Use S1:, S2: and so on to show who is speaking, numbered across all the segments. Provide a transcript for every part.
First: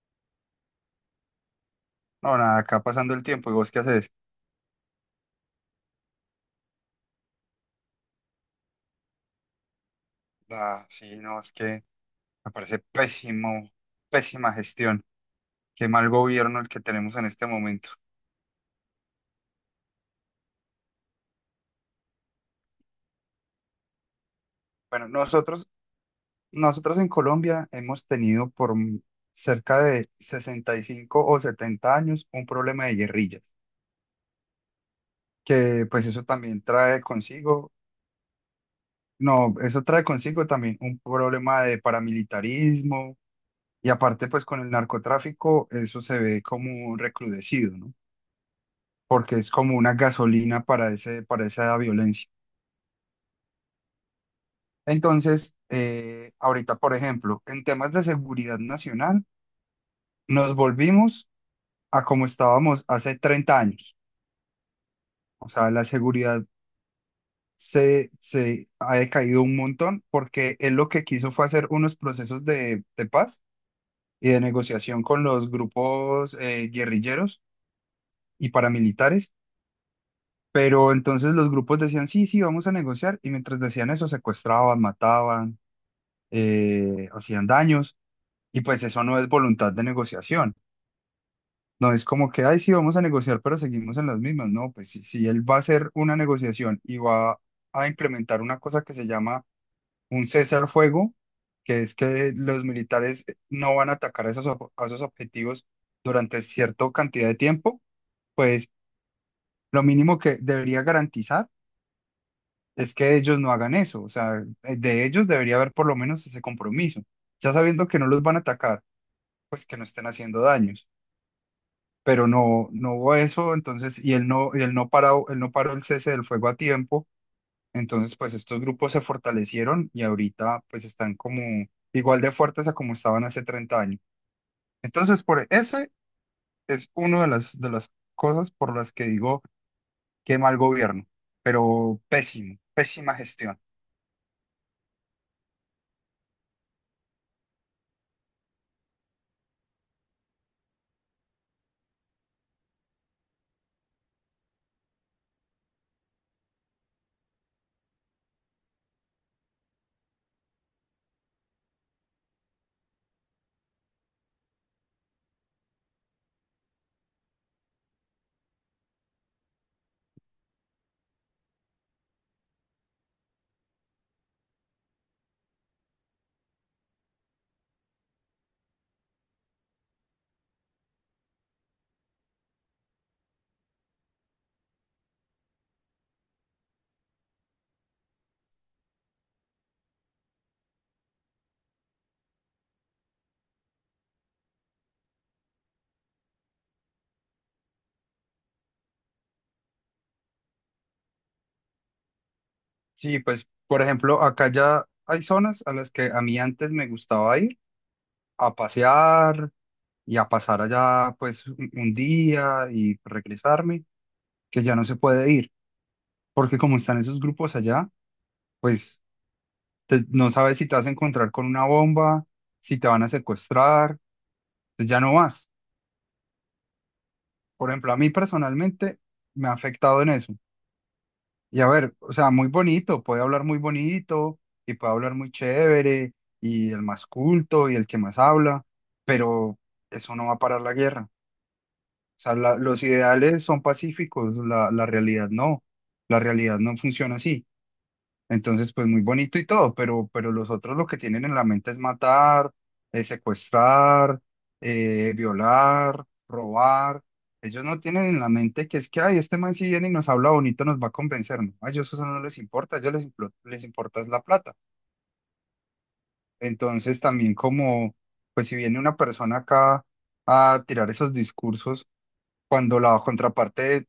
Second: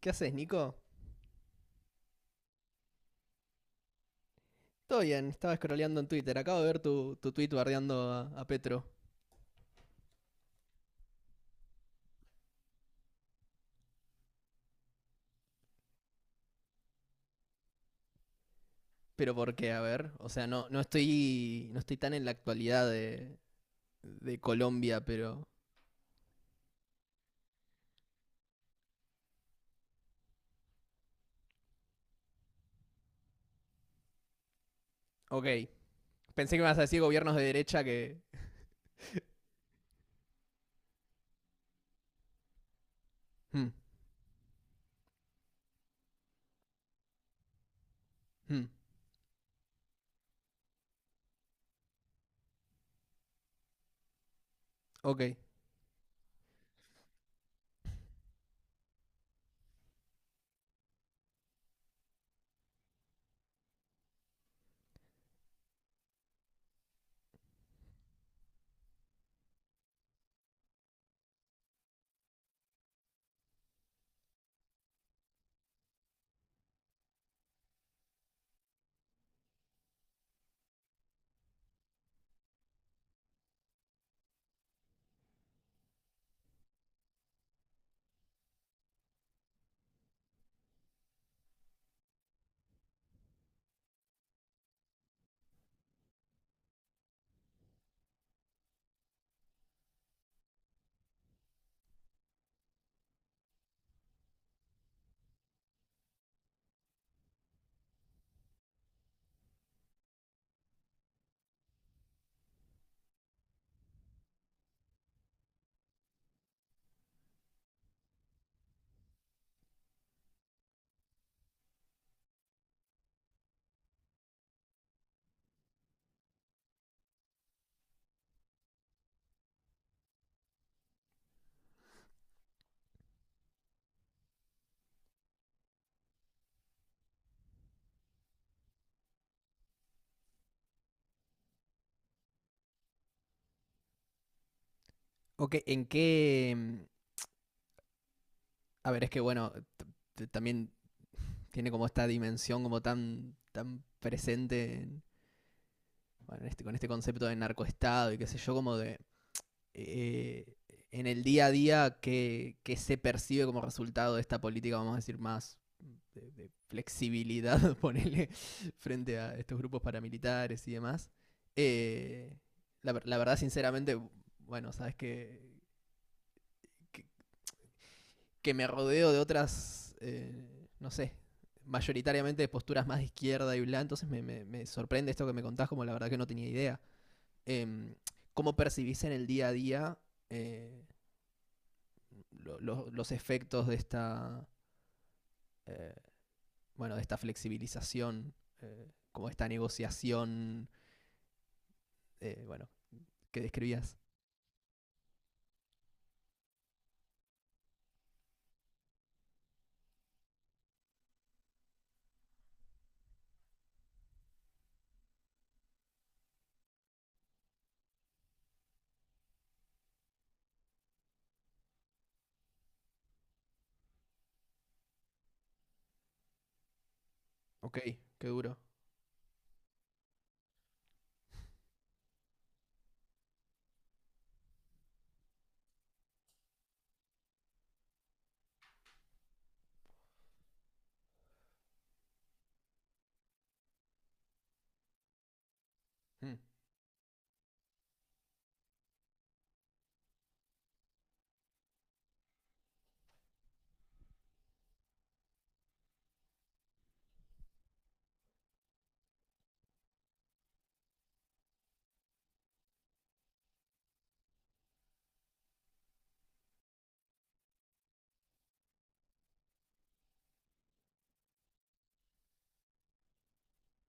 S1: ¿Qué haces, Nico?
S2: No, nada, acá pasando el tiempo, ¿y vos qué haces?
S1: Todo bien, estaba scrolleando en Twitter. Acabo de ver tu tweet bardeando a Petro.
S2: Ah, sí, no, es que me parece pésimo, pésima gestión, qué mal gobierno el que tenemos en este momento.
S1: ¿Pero por qué? A ver. O sea, no, No estoy tan en la actualidad de Colombia,
S2: Bueno,
S1: pero.
S2: nosotros en Colombia hemos tenido cerca de 65 o 70 años un problema de guerrillas,
S1: Ok.
S2: que pues eso
S1: Pensé que
S2: también
S1: me vas a decir
S2: trae
S1: gobiernos de
S2: consigo,
S1: derecha que.
S2: no, eso trae consigo también un problema de paramilitarismo
S1: Hmm,
S2: y aparte pues con el narcotráfico eso se ve como recrudecido, ¿no?
S1: hmm,
S2: Porque es como una gasolina para para esa violencia.
S1: Ok.
S2: Entonces, ahorita, por ejemplo, en temas de seguridad nacional, nos volvimos a como estábamos hace 30 años. O sea, la seguridad se ha decaído un montón porque él lo que quiso fue hacer unos procesos de paz y de negociación con los grupos guerrilleros y paramilitares. Pero entonces los grupos decían, sí, sí, vamos a negociar. Y mientras decían eso, secuestraban, mataban, hacían daños, y pues eso no es voluntad de negociación. No es como que, ay, sí, vamos a negociar, pero seguimos en las mismas. No, pues si él va a hacer una negociación y va a implementar una cosa que se llama un cese al fuego, que es que los militares no van a atacar a a esos objetivos durante cierta cantidad de tiempo, pues lo mínimo que debería garantizar es que ellos no hagan eso. O sea, de ellos debería haber por lo menos ese compromiso, ya sabiendo que no los van a atacar pues que no estén haciendo daños. Pero no, no hubo eso, entonces, y él no paró el cese del fuego a tiempo. Entonces, pues estos grupos se fortalecieron y ahorita pues están como igual de fuertes a como estaban hace 30 años. Entonces, por ese es uno de de las cosas por las que digo que mal gobierno, pero pésimo, pésima gestión.
S1: Ok, A ver, es que bueno, también tiene como esta dimensión como tan presente bueno, con este concepto de narcoestado y qué sé yo, como de. Eh, en el día a día qué se percibe como resultado de esta política, vamos a decir, más de flexibilidad, ponele, frente a estos grupos paramilitares y demás. Eh, la verdad, sinceramente, bueno, sabes que, que me rodeo de otras, no sé, mayoritariamente de posturas más de izquierda y bla, entonces me sorprende esto que me contás, como la verdad que no tenía idea. Em, ¿Cómo percibís en el día a día eh, los efectos de esta, eh, bueno, de esta flexibilización, como esta negociación, eh, bueno,
S2: Sí,
S1: que
S2: pues, por
S1: describías.
S2: ejemplo, acá ya hay zonas a las que a mí antes me gustaba ir a pasear, y a pasar allá pues un día y regresarme, que ya no se puede ir, porque como están esos grupos allá, pues no sabes si te vas a encontrar con una bomba, si te van a secuestrar, pues ya no vas. Por
S1: Ok,
S2: ejemplo, a mí
S1: qué duro.
S2: personalmente me ha afectado en eso. Y a ver, o sea, muy bonito, puede hablar muy bonito y puede hablar muy chévere y el más culto y el que más habla, pero eso no va a parar la guerra. O sea, los ideales son pacíficos, la realidad no. La
S1: Mm,
S2: realidad no funciona así. Entonces, pues muy bonito y todo, pero los otros lo que tienen en la mente es matar, secuestrar, violar, robar. Ellos no tienen en la mente que es que, ay, este man si viene y nos habla bonito nos va a convencer. No, a ellos eso no les importa, a ellos les importa es la plata. Entonces, también como, pues si viene una persona acá a tirar esos discursos, cuando la contraparte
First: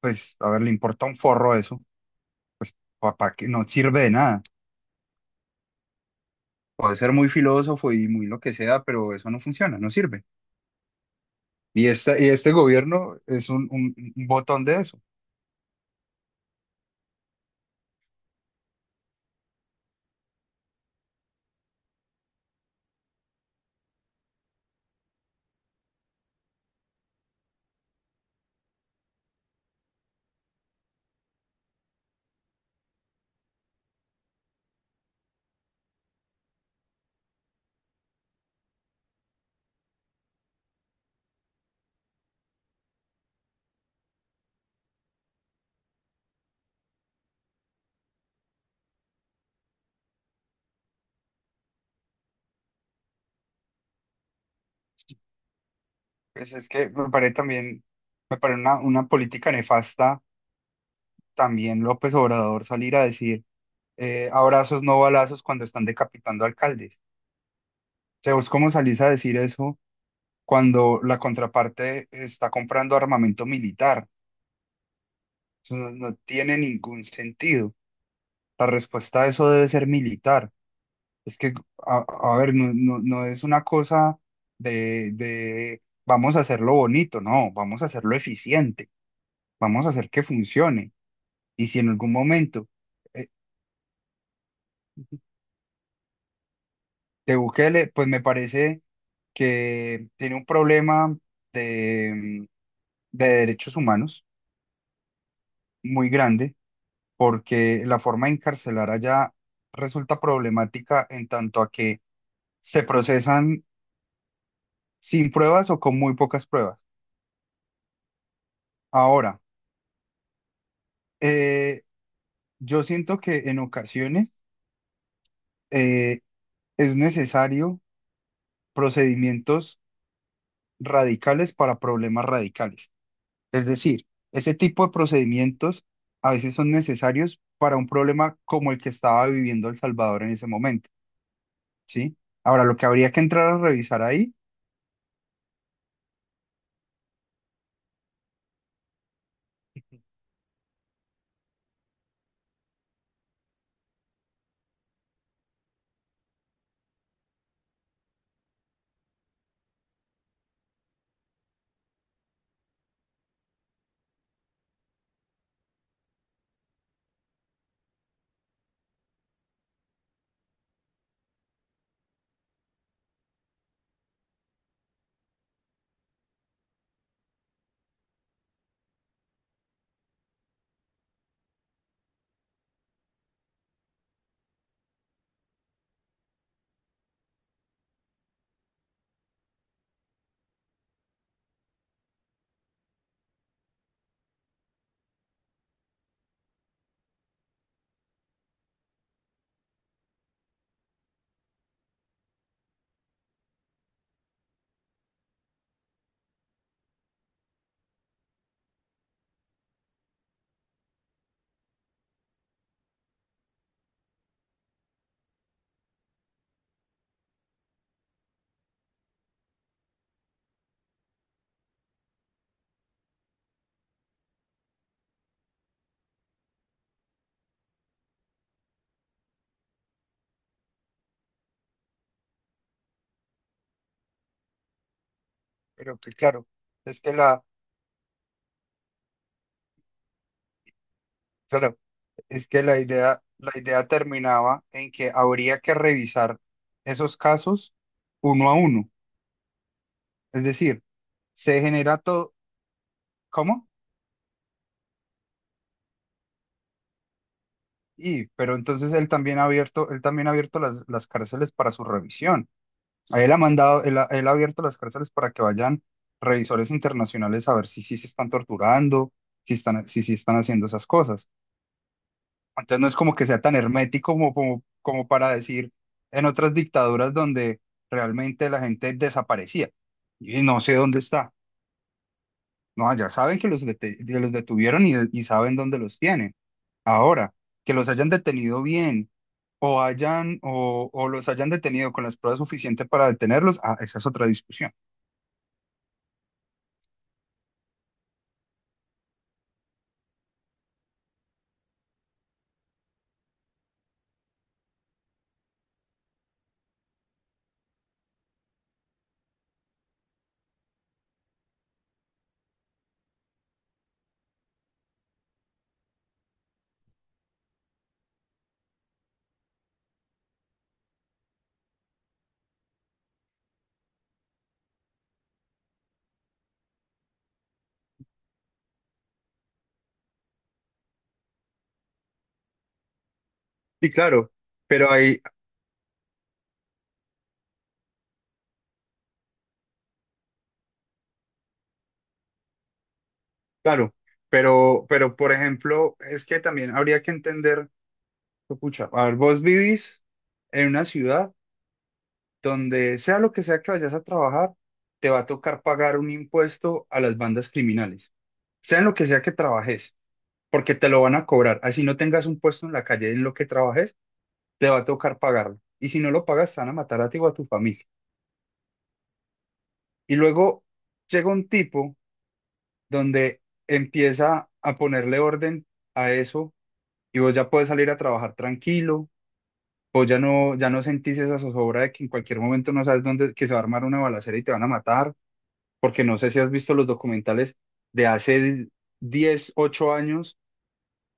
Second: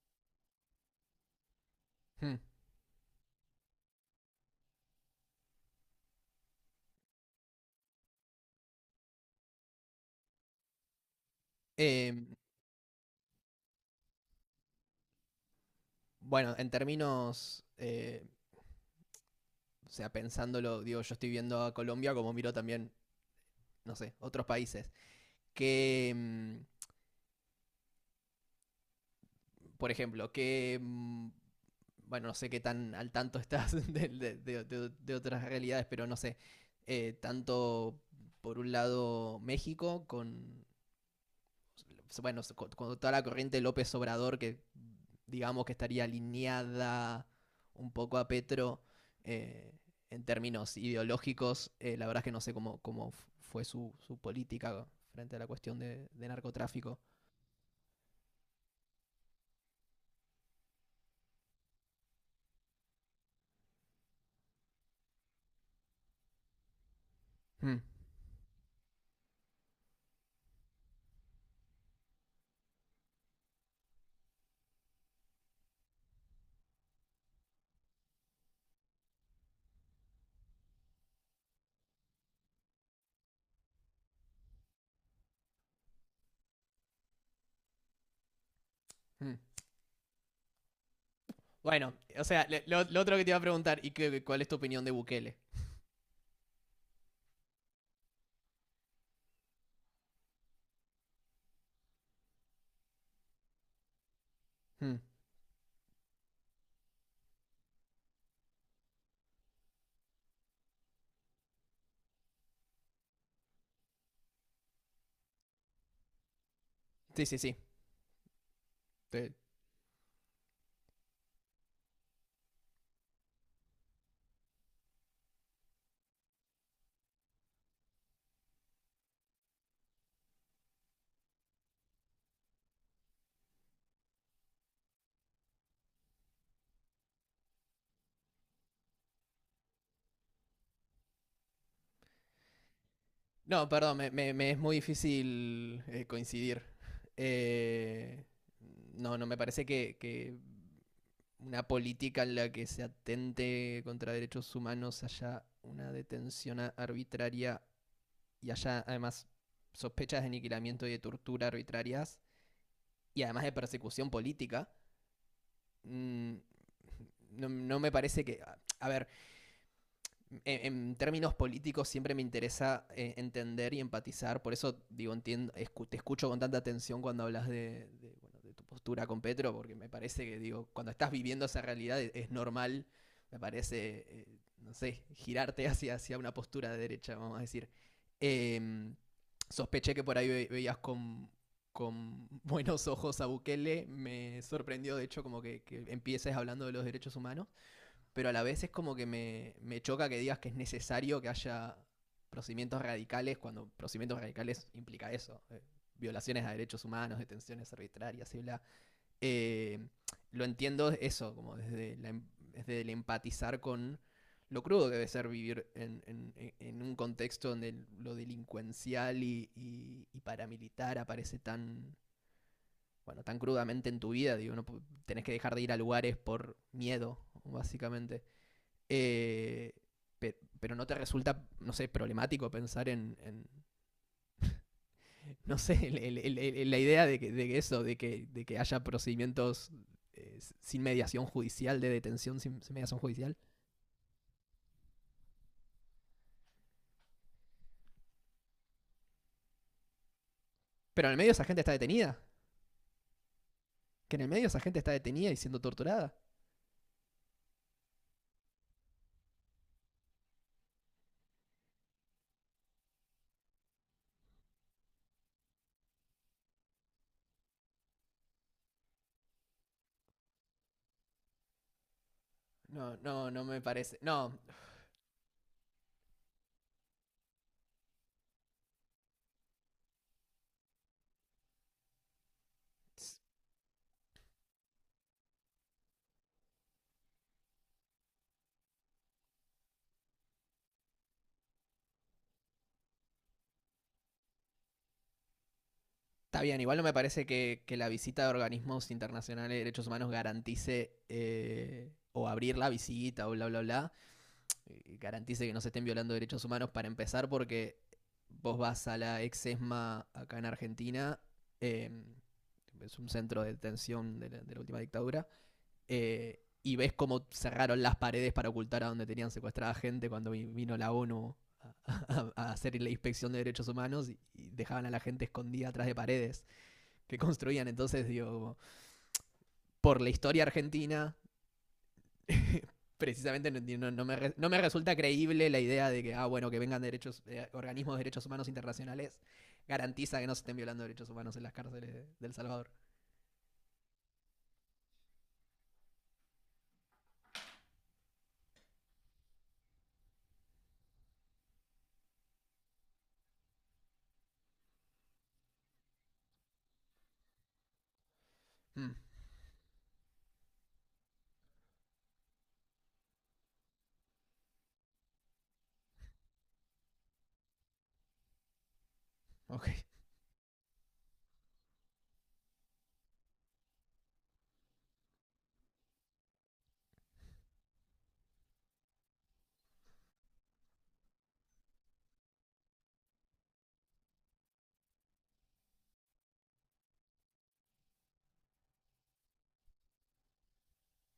S2: pues, a ver, le importa un forro eso,
S1: mm.
S2: papá, que no sirve de nada. Puede ser muy filósofo y muy lo que sea, pero eso no funciona, no sirve. Y
S1: Em,
S2: y este gobierno es un botón de eso.
S1: bueno, en términos, o sea, pensándolo, digo, yo estoy viendo a Colombia como miro también, no sé, otros países. ¿Qué, mm, por ejemplo, bueno, no sé qué tan al tanto estás de, de otras realidades, pero no sé. Tanto por un lado México con, bueno, con toda la corriente López Obrador que digamos que estaría alineada un poco a Petro eh, en términos ideológicos. La verdad es que no sé cómo, fue su política frente a la cuestión de
S2: Pues es que
S1: narcotráfico.
S2: me parece también, me parece una política nefasta también López Obrador salir a decir abrazos, no balazos cuando están decapitando alcaldes. O
S1: Mm,
S2: sea, ¿vos cómo salís a decir eso cuando la contraparte está comprando armamento militar? Eso no no tiene ningún sentido. La respuesta a eso debe ser militar. Es que, a, a ver, no, no es una cosa de vamos a hacerlo bonito, no, vamos a hacerlo eficiente,
S1: mm.
S2: vamos a hacer que funcione. Y si en
S1: Bueno,
S2: algún
S1: o sea,
S2: momento
S1: lo otro que
S2: eh,
S1: te iba a preguntar, ¿cuál es tu opinión de Bukele?
S2: de Bukele, pues me parece que tiene un problema de, de derechos humanos
S1: Hmm,
S2: muy grande, porque la forma de encarcelar allá resulta problemática en tanto a que se procesan sin pruebas o con muy pocas pruebas.
S1: Sí, sí, sí. Te-
S2: Ahora, eh, yo siento que en ocasiones eh, es necesario procedimientos radicales para problemas radicales. Es decir, ese tipo de procedimientos a veces son necesarios para un problema como el que estaba viviendo El Salvador en ese momento, ¿sí? Ahora, lo que habría que entrar a
S1: no, perdón,
S2: revisar ahí,
S1: me es muy difícil coincidir. Eh, no, no, me parece que una política en la que se atente contra derechos humanos haya una detención arbitraria y haya además sospechas de aniquilamiento y de tortura arbitrarias y además de persecución política, mm, no, no me parece que... A a ver, en, términos políticos siempre me interesa entender y empatizar, por eso digo, entiendo, te escucho con tanta atención cuando hablas bueno, de tu postura con Petro, porque me parece que digo, cuando estás viviendo esa realidad es normal, me parece, no sé, girarte hacia, hacia una postura de derecha, vamos a decir. Eh, sospeché que por ahí veías con buenos ojos a Bukele, me sorprendió de hecho como que empieces hablando de los derechos humanos pero a la vez es como que me choca que digas que es necesario que haya procedimientos radicales cuando procedimientos radicales implica eso, violaciones a derechos humanos, detenciones arbitrarias y bla. Eh, lo entiendo eso, como desde, desde el empatizar con lo crudo que debe ser vivir en, en un contexto donde lo delincuencial y paramilitar aparece tan, bueno, tan crudamente en tu vida. Digo, no, tenés que dejar de ir a lugares por miedo, básicamente. Eh, pero no te resulta, no sé, problemático pensar en, no sé,
S2: pero que claro,
S1: la
S2: es
S1: idea
S2: que la,
S1: de que eso, de que haya procedimientos eh, sin mediación
S2: claro,
S1: judicial, de detención
S2: es
S1: sin,
S2: que
S1: sin mediación judicial.
S2: la idea terminaba en que habría que revisar esos casos uno a uno. Es decir,
S1: Pero en el medio esa
S2: se
S1: gente está
S2: genera
S1: detenida.
S2: todo, ¿cómo?
S1: Que en el medio esa gente está detenida y siendo torturada.
S2: Y, pero entonces él también ha abierto las cárceles para su revisión. A Él ha mandado, él ha abierto las cárceles para que vayan revisores internacionales a ver si sí se están torturando, si sí están haciendo esas cosas. Entonces no es
S1: No,
S2: como que
S1: no,
S2: sea
S1: no
S2: tan
S1: me parece.
S2: hermético como,
S1: No,
S2: como para decir en otras dictaduras donde realmente la gente desaparecía y no sé dónde está. No, ya saben que que los detuvieron y saben dónde los tienen. Ahora, que los hayan detenido bien o hayan o los hayan detenido con las pruebas suficientes para detenerlos, ah, esa es otra discusión.
S1: está bien, igual no me parece que la visita de organismos internacionales de derechos humanos garantice o abrir la visita o bla, bla, bla. Garantice que no se estén violando derechos humanos para empezar, porque vos vas a la ex ESMA acá en Argentina, eh, es un centro de detención de la última dictadura, y ves cómo cerraron las paredes para ocultar a donde tenían secuestrada gente cuando vino la ONU a, a hacer la inspección de derechos humanos y dejaban a la gente escondida atrás de paredes que construían. Entonces, digo, por la historia argentina precisamente no,
S2: Sí,
S1: no
S2: claro,
S1: me, no me
S2: pero
S1: resulta
S2: ahí,
S1: creíble la idea de que, ah, bueno, que vengan derechos, organismos de derechos humanos internacionales, garantiza que no se estén violando derechos humanos en las cárceles de El Salvador.
S2: claro, pero por ejemplo, es que también habría que entender, pucha, a ver, vos vivís en una ciudad donde sea lo que sea que vayas a trabajar, te va a tocar pagar un impuesto a las bandas criminales, sea en
S1: Mm,
S2: lo que sea que trabajes, porque te lo van a cobrar, así no tengas un puesto en la calle en lo que trabajes te va a tocar pagarlo. Y si no lo pagas, te van a matar a ti o a tu familia.
S1: ok.
S2: Y luego llega un tipo donde empieza a ponerle orden a eso y vos ya puedes salir a trabajar tranquilo, vos ya no, ya no sentís esa zozobra de que en cualquier momento no sabes dónde, que se va a armar una balacera y te van a matar, porque no sé si has visto los documentales de hace 10 u 8 años,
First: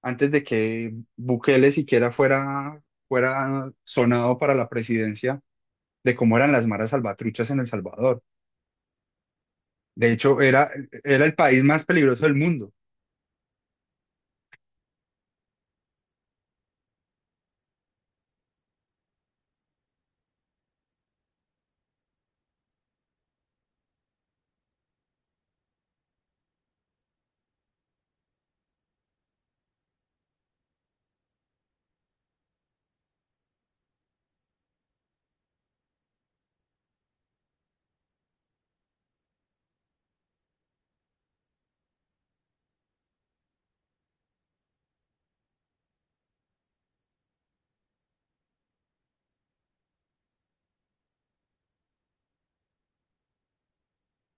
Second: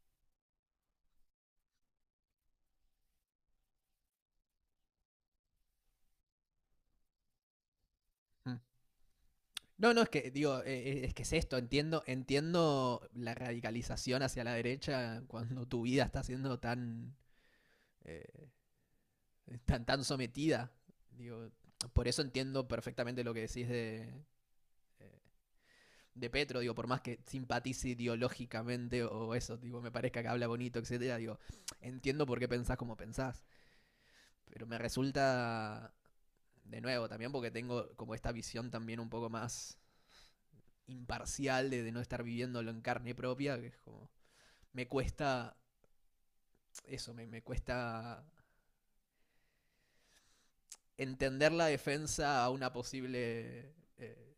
S2: antes de que Bukele siquiera fuera, fuera sonado para la presidencia, de cómo eran las maras salvatruchas en El Salvador.
S1: mm. No, no, es
S2: De
S1: que,
S2: hecho,
S1: digo,
S2: era,
S1: es que
S2: era
S1: es
S2: el
S1: esto,
S2: país más
S1: entiendo,
S2: peligroso del mundo,
S1: entiendo la radicalización hacia la derecha cuando tu vida está siendo tan, eh, tan, tan sometida. Digo, por eso entiendo perfectamente lo que decís eh, de Petro, digo, por más que simpatice ideológicamente o eso, digo, me parezca que habla bonito, etcétera, digo, entiendo por qué pensás como pensás, pero me resulta de nuevo también porque tengo como esta visión también un poco más imparcial de no estar viviéndolo en carne propia, que es como me cuesta eso, me cuesta entender la defensa a una posible eh,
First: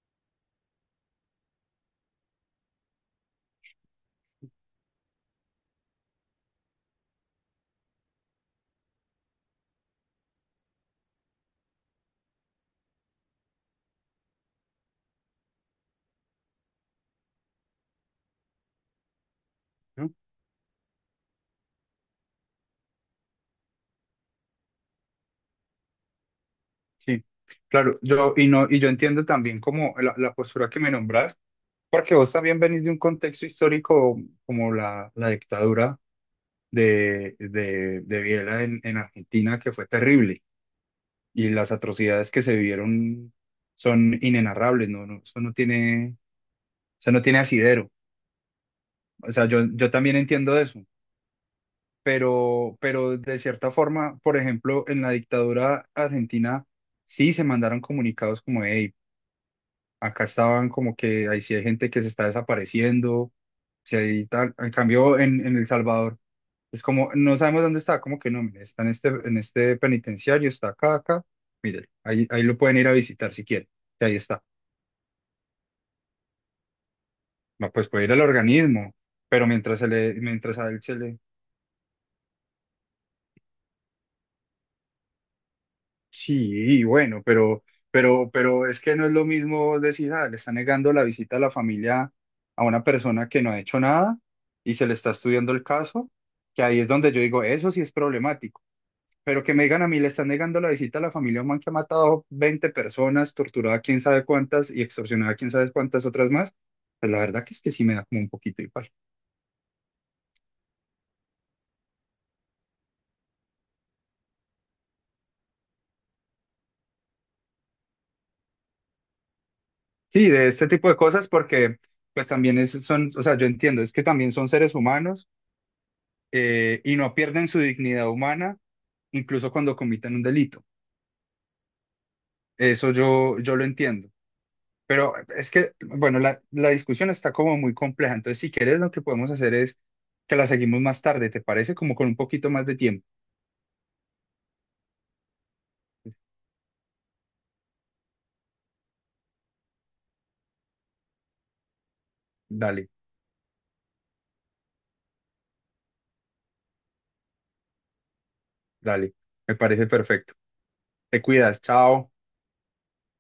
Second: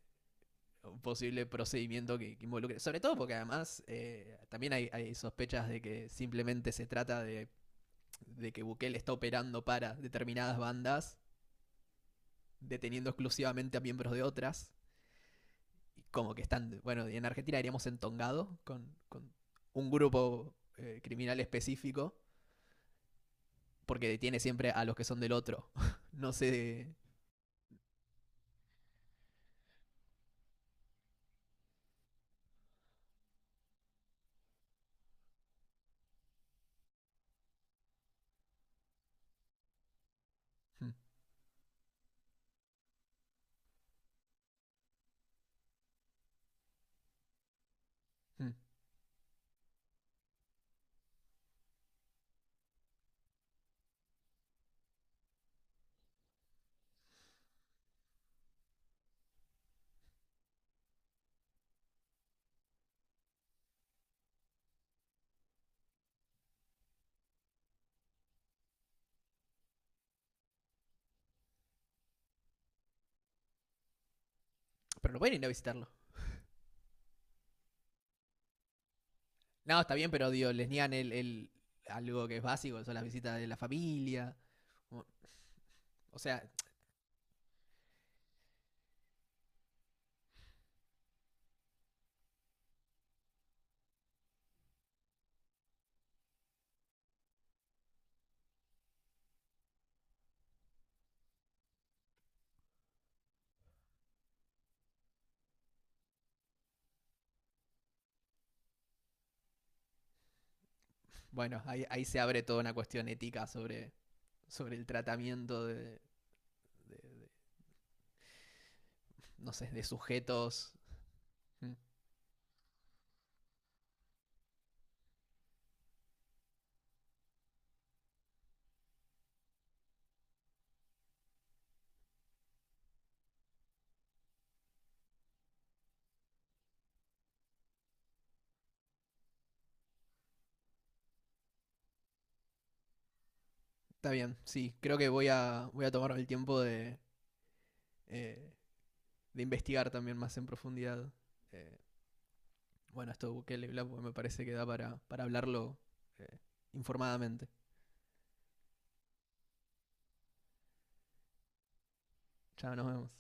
S1: un posible procedimiento que involucre. Sobre todo porque además también hay, sospechas de que simplemente se trata de que Bukele está operando para determinadas bandas, deteniendo exclusivamente a miembros de otras, y como que están, bueno, en Argentina diríamos entongado con un
S2: ¿no?
S1: grupo criminal específico, porque detiene siempre a los que son del otro. No sé...
S2: Sí, claro, yo, y no, y yo entiendo también como la postura que me nombras, porque vos también venís de un contexto histórico como la dictadura de Videla en Argentina, que fue terrible,
S1: Hmm,
S2: y las atrocidades que se vivieron son inenarrables, no, no, eso no tiene asidero.
S1: hmm.
S2: O sea, yo también entiendo eso. Pero de cierta forma, por ejemplo, en la dictadura argentina sí se mandaron comunicados como, hey, acá estaban como que ahí sí hay gente que se está desapareciendo, si hay tal, en cambio en El Salvador es como, no sabemos dónde está, como que no, mire, está en este penitenciario, está acá, acá, mire, ahí, ahí lo pueden ir a visitar si quieren, que ahí está.
S1: Pero no pueden ir a visitarlo.
S2: Va, pues puede ir al organismo, pero
S1: No,
S2: mientras se
S1: está bien,
S2: le,
S1: pero digo,
S2: mientras a
S1: les
S2: él
S1: niegan
S2: se le.
S1: el algo que es básico, son las visitas de la familia. O sea,
S2: Sí, bueno, pero es que no es lo mismo vos decís, ah, le está negando la visita a la familia a una persona que no ha hecho nada y se le está estudiando el caso, que ahí es donde yo digo, eso sí es problemático. Pero que me digan a mí, le están negando la visita a la familia a un man que ha matado 20 personas, torturado a quién sabe cuántas y extorsionado a quién sabe cuántas otras más, pues la verdad que es que sí me da como un poquito igual.
S1: bueno, ahí se abre toda una cuestión ética sobre, sobre el tratamiento de, no sé, de
S2: Sí, de este
S1: sujetos.
S2: tipo de cosas
S1: Mm,
S2: porque pues también es, son, o sea, yo entiendo, es que también son seres humanos y no pierden su dignidad humana incluso cuando comitan un delito. Eso yo, yo lo entiendo. Pero es que, bueno, la discusión está como muy compleja. Entonces, si quieres, lo que podemos hacer es que la seguimos más tarde, ¿te parece? Como con un poquito más de tiempo.
S1: Está bien, sí, creo que voy a, voy a tomarme el tiempo eh, de investigar también más en profundidad. eh,
S2: Dale,
S1: bueno, esto de Bukele y Bla, me parece que da para hablarlo eh, informadamente.
S2: dale. Me parece perfecto. Te cuidas. Chao.
S1: Ya nos vemos.